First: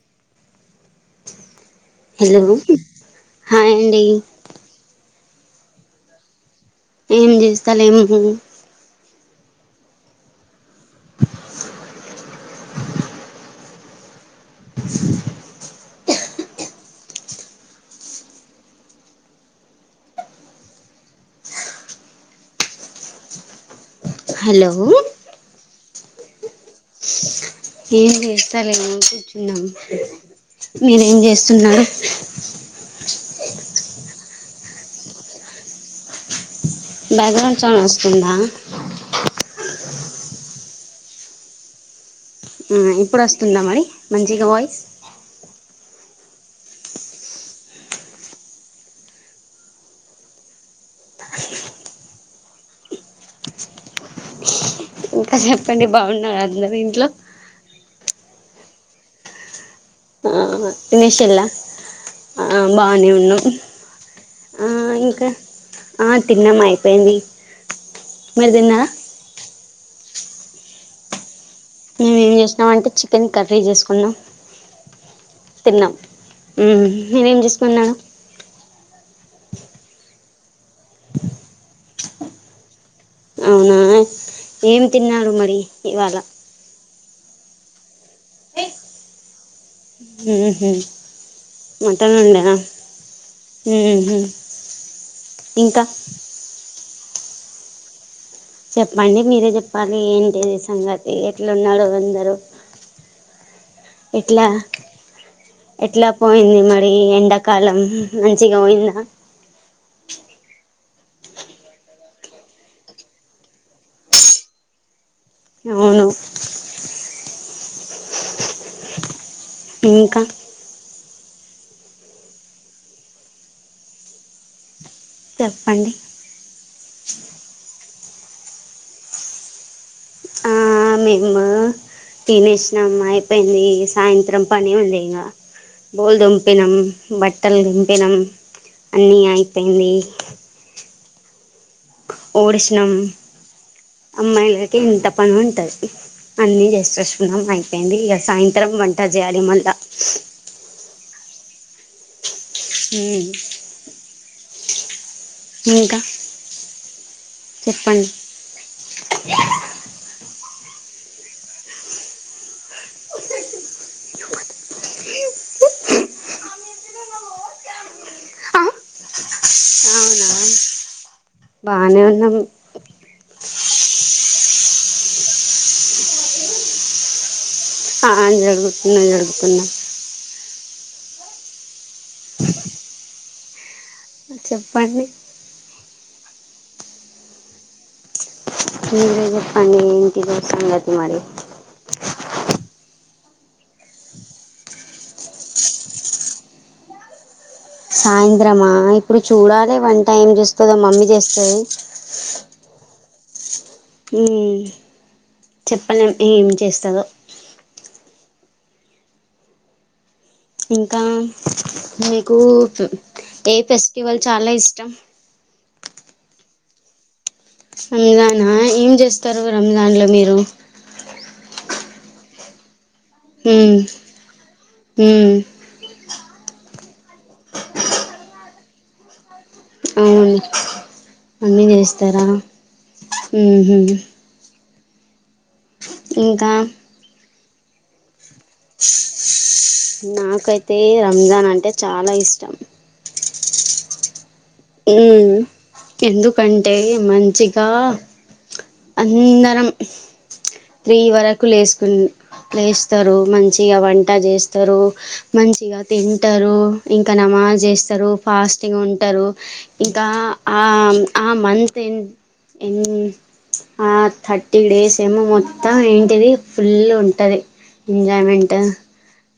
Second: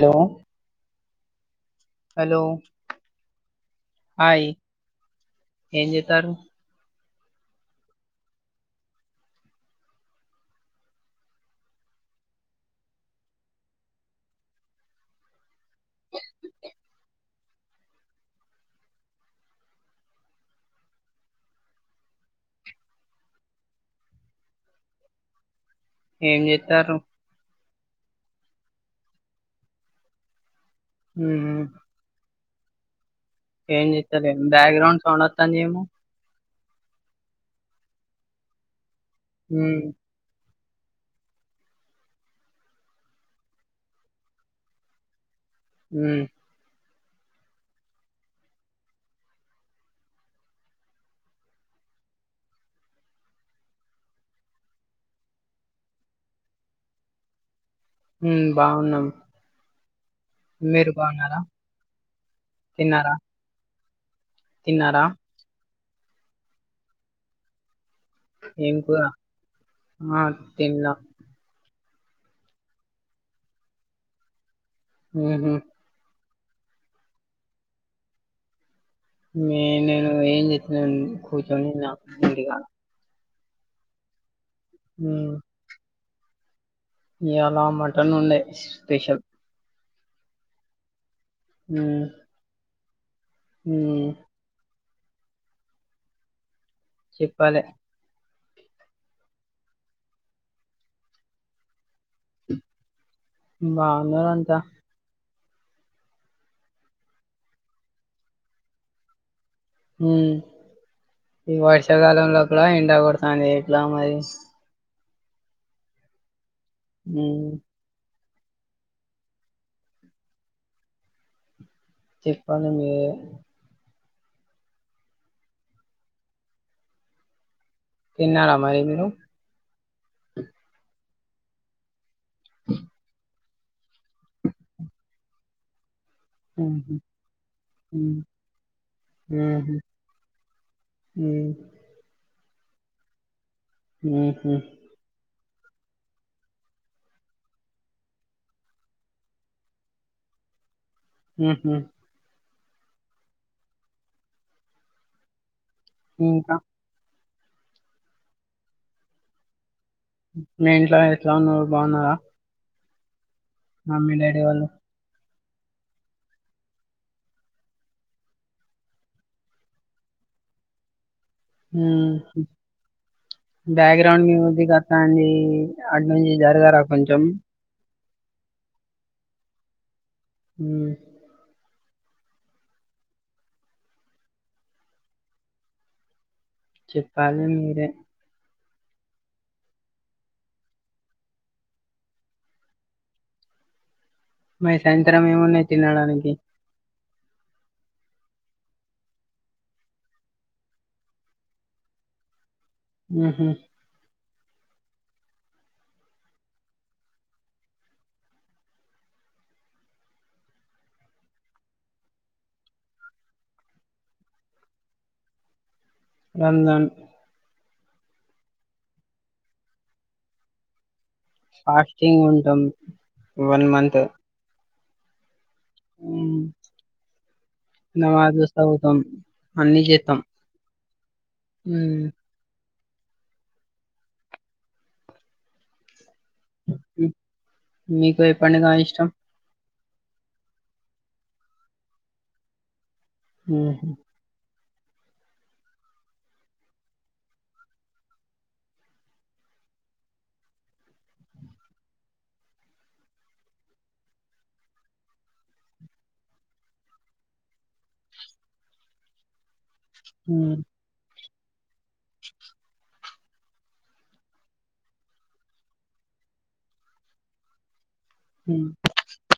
Hello hello hi అండి hi ఏం జతారు ఏం చేస్తాలేము [inaudible] [inaudible] హలో ఏం చెతారు ఏం చేస్తాలేము కూర్చున్నాం మీరు ఏం ఉమ్ చేస్తున్నారు ఏం చేస్తలేము బ్యాక్గ్రౌండ్ సౌండ్ వస్తంది ఏమో బాక్గ్రౌండ్ సౌండ్ వస్తుందా ఊ ఊ ఇప్పుడు వస్తుందా మరి మంచిగా వాయిస్ ఊ ఇంకా చెప్పండి బావున్నారా అందరూ ఇంట్లో ఉమ్ బావున్నం ఆ ఫినిషెల్ల ఆ బానే తిన్నారా ఆ తిన్నారా ఇంకా ఆ తిన్నాం అయిపోయింది మీరు ఏం తిన్నారా కూర ఆ తిన్లా మేమేం చేసినాం అంటే చికెన్ కర్రీ చేసుకున్నా ఏహే ఊ మీరేం చేసుకున్నారు నే నేను ఏం చేసుకున్నా [unintelligible] అవునా ఏం తిన్నారు మరి ఇవాళ ఇయాళ మటన్ ఉండే స్పెషల్ ఊహూ ఉమ్ వంటయ్యిందా ఉమ్ ఊహూ ఇంకా చెప్పాలె చెప్పండి మీరే చెప్పాలి ఏంటి సంగతి ఎట్లున్నారు [inaudible] ఎట్లా బాగున్నారంతా ఎట్లా పోయింది మరి ఎండాకాలం మంచిగా బోయిందా ఊ ఈ వర్షాకాలంలో కూడా ఎండగొడుతాంది ఇట్లా మరి అవును ఊ ఇంకా చెప్పాల మీరే చెప్పండి తిన్నారా మరి మీరు ఆ మేమా తినేసినాం ఐ పోయింది సాయంత్రం పని ఉంది ఇంగా బౌల్ దొంపినం ఉహు బట్టలు దుంపినం ఉమ్, అన్నీ అయిపోయిని ఊ ఓడిసినం ఉహు అమ్మాయిలకి ఇంత పని ఉంటది అన్నీ చేసివచ్చినం అయిపోయింది ఇగ సాయంత్రం వంట జెయ్యాలి మల్ల ఊహూ ఊ ఇంకా ఇంకా చెప్పండి మీ ఇంట్లో ఎట్లా ఉన్నారు బావున్నారా మమ్మీ డాడీ వాళ్ళు ఆ అవునా బానే ఉమ్ ఉన్నాం బ్యాక్గ్రౌండ్ మ్యూసిక్ అత్తాంది అటు నుంచి జరగరా కొంచెం ఆ జరుగుతున్నా జరుగుతున్నా ఊ చెప్పండి చెప్పాలి మీరే మీరే జెప్పండి ఏంటిదో సంగతి మరి మరి సాయంత్రం ఏమున్నాయి తినడానికి సాయంత్రమా ఇప్పుడు చూడాలి వన్ టైమ్ చూస్తుంద మమ్మీ చేస్తాది హుహ్మ్ ఊ చెప్పలే ఏం చేస్తదో ఇంకా మీకు ఏ ఫెస్టివల్ చాలా ఇష్టం రంజాన్ రంజానా ఏం చేస్తారు రంజాన్లో మీరు ఫాస్టింగ్ ఉంటాం వన్ మంత్ ఊ ఊ నమాజ్ చేస్తా పోతాం ఊ నమాజ్ హ్మ్ చేస్తారా హుహ్మ్ ఇంకా హ్మ్ మీకు ఏ పండుగ ఇష్టం నాకైతే రంజాన్ అంటే చాలా ఇష్టం హు హ్మ్ ఉ ఎందుకంటే మంచిగా అందరం త్రీ వరకు లేసుకుని లేస్తారు మంచిగా వంట చేస్తారు మంచిగా తింటారు ఇంకా నమ ఆ చేస్తారు ఫాస్టింగ్ ఉంటారు ఇంకా హ్మ్ ఆ మంత్ ఎం ఎం ఆ థర్టీన్ డేస్ ఏమో మొత్తం ఏంటిది ఫుల్ గ ఉంటది ఎంజాయ్మెంట్ హ్మ్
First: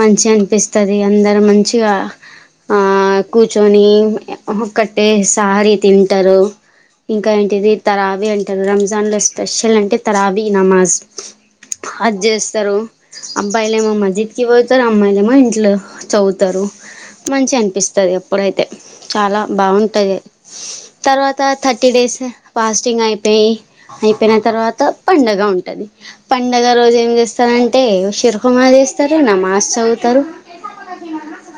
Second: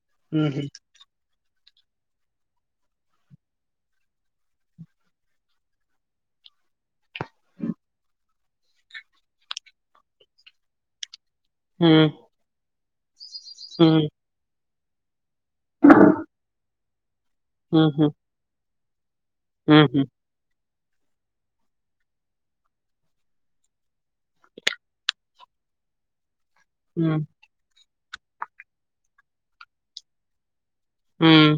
మంచి ఊహూ అనిపిస్తది అందరు మంచిగా ఆ కూర్చొని ఒకటే సారి తింటారు ఇంకా ఏంటిది తరావి అంటారు రం దానిలో స్పెషల్ అంటే తరావి నమాజ్ హ్మ్ అది చేస్తార అబ్బాయిలేమో హ్మ్ మస్జిద్కి పోతారు అమ్మాయిలేమో ఇంట్లో చదువుతారు మంచిగ ఊహూ అనిపిస్తది అప్పుడైతే చాలా ఊహూ బాగుంటది తర్వాత థర్టీ డేస్ ఫాస్టింగ్ అయిపోయి అయిపోయిన తర్వాత పండగ ఉంటది పండగ రోజు ఏం హ్మ్ చేస్తనంటే చిరుకుమాది వేస్తారు నామాస్ చదువుతారు హ్మ్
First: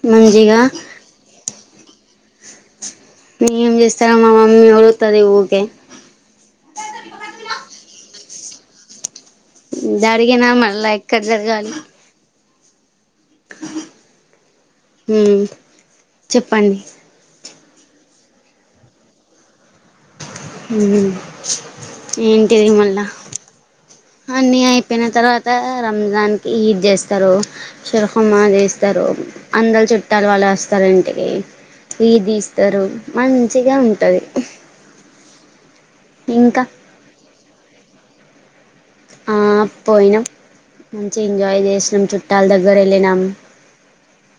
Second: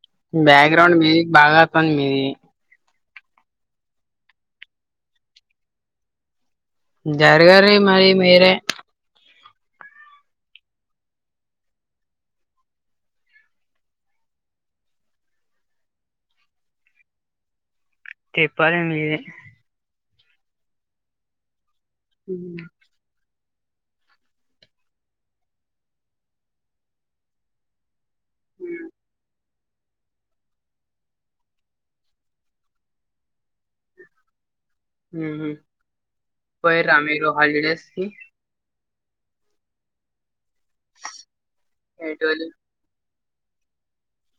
ఊ బ్యాక్ గ్రౌండ్ మీది బాగా వత్తాంది మీది ఏం చేస్తా మా మమ్మీ అరుత్తది ఊరికే జరగర్రి మరి మీరే జరిగినా మళ్ళా ఎక్కడ జరగాలి ఊ చెప్పండి చెప్పాలి మీరె ఊ హ్మ్ హ్మ్ ఏంటిది మళ్ల అన్నీ అయిపోయిన తర్వాత రంజాన్కి ఈద్ చేస్తారు షిరఖమాదిస్తారు. అందరు చుట్టాలు వాళ్ళు వస్తారు ఇంటికి ఇదిస్తారు మంచిగా ఉంటది ఊహు ఇంకా పోయిర్రా మీరు హాలిడేస్కి ఆ పోయినాం మంచిగ ఎంజాయ్ చేసినాం ఎటు చుట్టాల వెళ్ళి దగ్గర వెళ్ళినాం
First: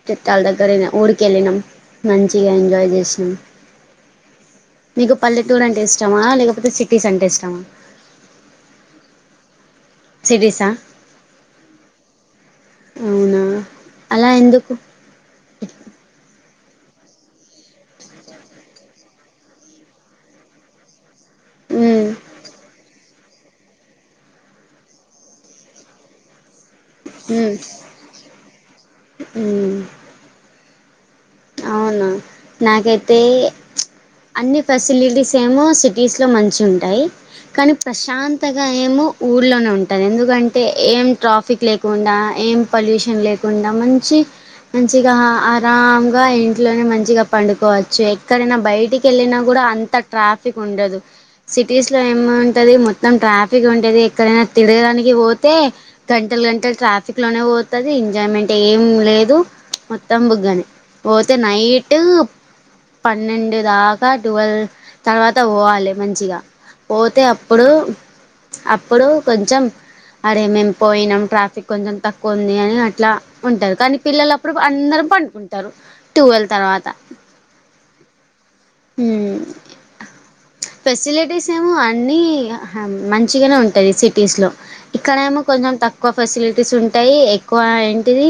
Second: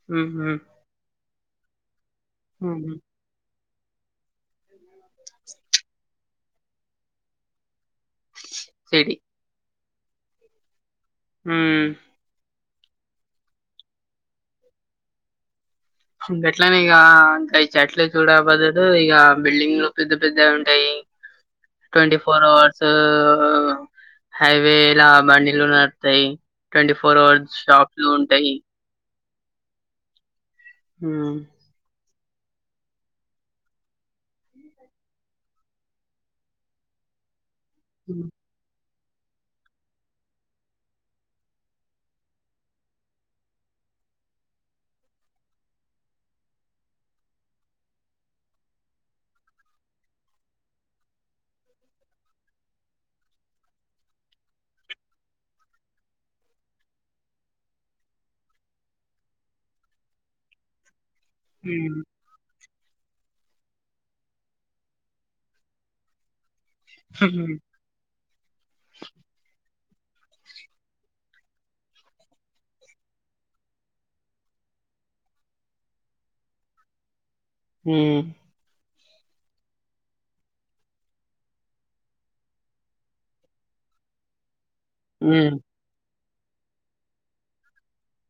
చట్టాల ఊహూ దగ్గరపోయిన ఊరికెళ్ళినాం మంచిగా ఎంజాయ్ ఊహూ చేసినాం నీకు పల్లెటూరు అంటే ఇష్టమా లేకపోతే సిటీస్ అంటే ఇష్టమా సిటీ సిటీస్ ఆ హుమ్మ్ అవునా అలా ఎందుకు గట్లనే ఇగ గై చెట్ల చూడబడదు ఇక బిల్డింగ్లు పెద్ద పెద్దయి ఉంటాయి ఉమ్ ట్వంటీఫోర్ అవర్స్ హైవేలా బండిలు నడుత్తయ్ ట్వంటీ ఫోర్ అవర్స్ షాప్లు ఉంటాయి హుమ్మ్ హ్మ్ అవునా నాకైతే అన్ని ఫెసిలిటీస్ ఏమో సిటీస్ లో మంచిగా ఉంటాయి కానీ ప్రశాంతగా ఏమో ఊర్లోనే ఉంటాది. ఎందుకంటే ఏం ట్రాఫిక్ లేకుండా ఏం పొల్యూషన్ లేకుండా మంచి మంచిగా ఆరాం.. గా ఇంట్లోనే మంచిగా పండుకోవచ్చు. ఎక్కడైనా బయటికి వెళ్ళిన కూడా అంత ట్రాఫిక్ ఉండదు. సిటీస్ లో ఏమి ఉంటది మొత్తం ట్రాఫిక్ ఉంటది ఎక్కడైనా తిరగడానికి పోతే గంట గంటలు ట్రాఫిక్ లోనే పోతాది. ఎంజాయ్మెంట్ ఏం లేదు మొత్తం బుగ్గనే పోతే హ్మ్ నైట్ పన్నెండు దాకా ట్వీల్వ్ తర్వాత పోవాలే మంచిగా. పోతే హ్మ్ అప్పుడు అప్పుడు కొంచెం అరే మేము పోయినాం ట్రాఫిక్ కొంచెం తక్కువ ఉంది అని అట్లా ఉంటాది. కానీ పిల్లలప్పుడు అందరు పడుకుంటారు ట్వీల్వ్ తర్వాత [inaudible] ఫెసిలిటీస్ ఏమో అన్ని మంచిగానే ఉంటాది సిటీస్ లో ఇక్కడ ఏమో హ్మ్ కొంచెం తక్కువ ఫెసిలిటీస్ ఉంటాయి ఎక్కువ ఏంటిది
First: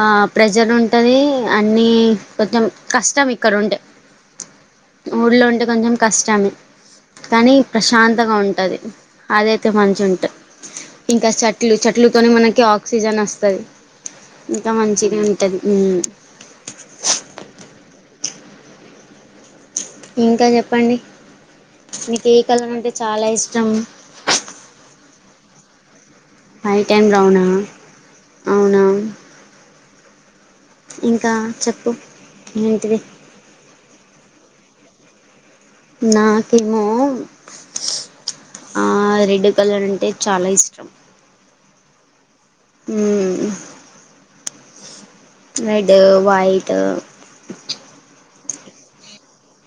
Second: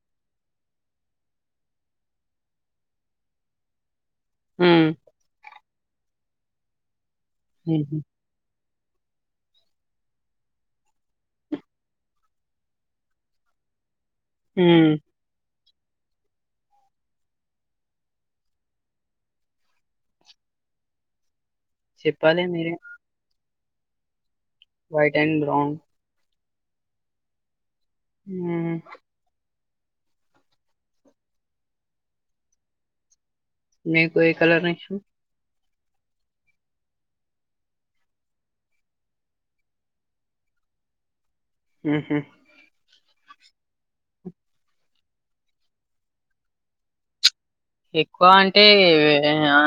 ఆ ప్రెజర్ ఉంటది అన్ని కొంచెం కష్టం ఇక్కడ ఉంటే హ్మ్ ఊర్లో ఉంటే కొంచెం కష్టమే కానీ హ్మ్ ప్రశాంతంగా ఉంటాది. అదైతే మంచి ఉంటు ఇంకా చెట్లు చెట్లతోనే మనకి ఆక్సిజన్ వస్తాది. ఇంకా హ్మ్ మంచిగా ఉంటది హ్మ్మ్ ఇంకా చెప్పండి నీకు ఏ చెప్పాలి మీరే కలర్ అంటే చాలా ఇష్టం. White and brown white and బ్రౌన్అ ఉమ్ ఇంకా చెప్పు ఏంటిది. మీకు ఏ కలర్ ఇష్టం నాకేమో ఆ రెడ్ కలర్ అంటే చాలా ఇష్టం. హుహు ఉమ్ రెడ్ వైట్ ఎక్కువ అంటే అ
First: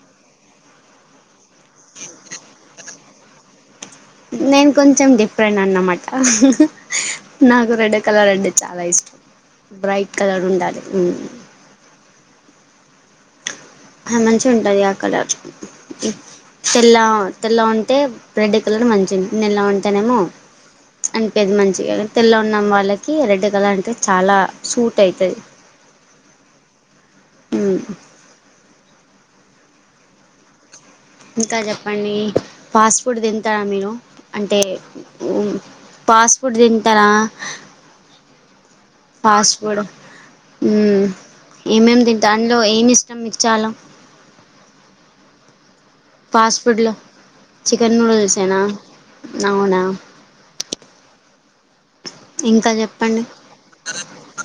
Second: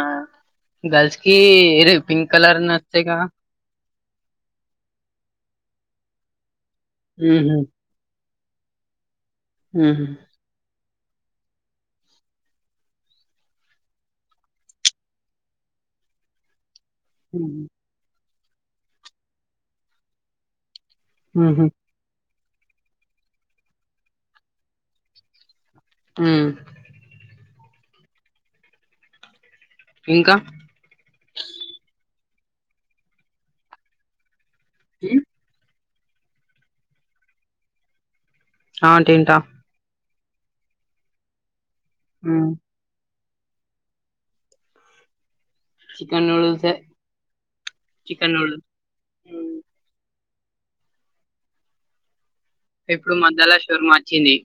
గర్ల్సకి ఇదే పింక్ కలర్ నచ్చుతాది. కదా నేను కొంచెం డిఫరెంట్ అన్నమాట హాహా ఊహూ నాకు రెడ్ కలర్ అంటే చాలా ఇష్టం ఊహూ బ్రైట్ కలర్ ఉండాలి. అది మంచిగా ఉంటది ఆ కలర్ తెల్ల తెల్ల ఊహూ ఉంటే. రెడ్ కలర్ మంచిది నల్ల ఉంటానేమో అనిపియ్యదు. ఊహూ మంచిగా తెల్ల ఉన్నాం వాళ్ళకి రెడ్ కలర్ అంటే చాలా సూట్ అయితది ఉమ్ మ్ ఇంక ఇంకా చెప్పండి ఫాస్ట్ ఫుడ్ తింటరా మీరు అంటే హ్మ్ ఉమ్ ఫాస్ ఫుడ్ తింటారా ఆ తింటా ఫాస్ ఫుడ్ ఉమ్ ఏమేం తింట హ్మ్ అంద్లో ఏమి ఇష్టం మీకు చాలా చికెన్ ఫాస్ట్ నూడిల్సే ఫుడ్లో చికెన్ నూడిల్సేనా నవునా ఇంకా ఇప్పుడు చెప్పండి మధ్యల శౌర్మ అచ్చింది.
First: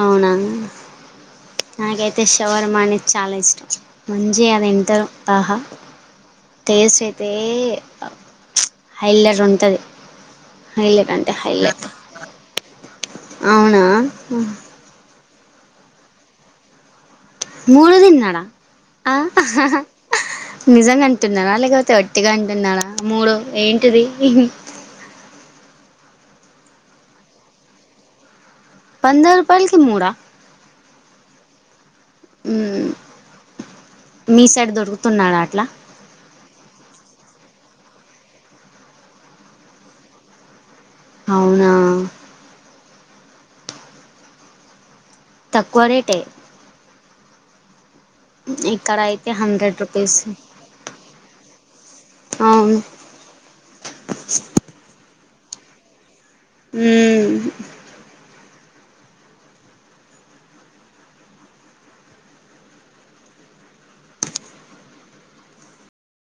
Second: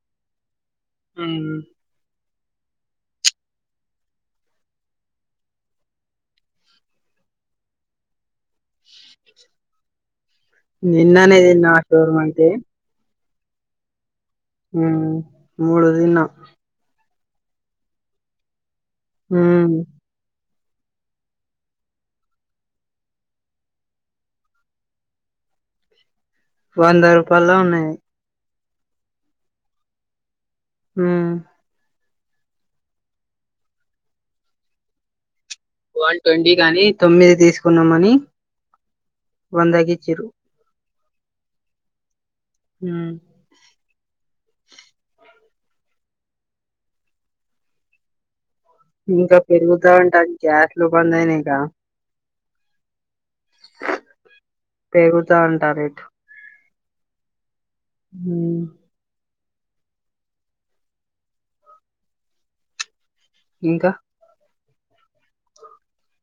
అవునా ఉమ్ తే శవర్మనే చాలా ఇష్టం మంచిగా తింటాం ఆహా టేస్ట్ అయితే అ హైలర్ ఉంటాది నిన్ననేదిన్న షోర్మైతే అవునా మ్ మూడు తిన్న మూడు తిన్నారా అ మ్మ్ నిజంగా అంటున్నారా లేకపోతే ఒట్టిగా అంటున్నారా మూడు ఏంటిది వంద రూపాలా ఉన్నాయి వంద రూపాల్కి మూడ ఉమ్ ఉమ్ మీ సైడ్ దొరుకుతున్నాడా అట్లా వన్ ట్వంటీ గాని తొమ్మిది తీసుకున్నాంమని వందగిచ్చిరు అవునా ఉమ్ తక్కువ రేటే ఇక్కడ అయితే ఇంకా హండ్రెడ్ పెరుగుతా రూపీస్ ఉంటా గ్యాస్లు బంద్ అయినాయిగా అవును పెగుత అంట రేట్ మ్మ్. హుం ఇంక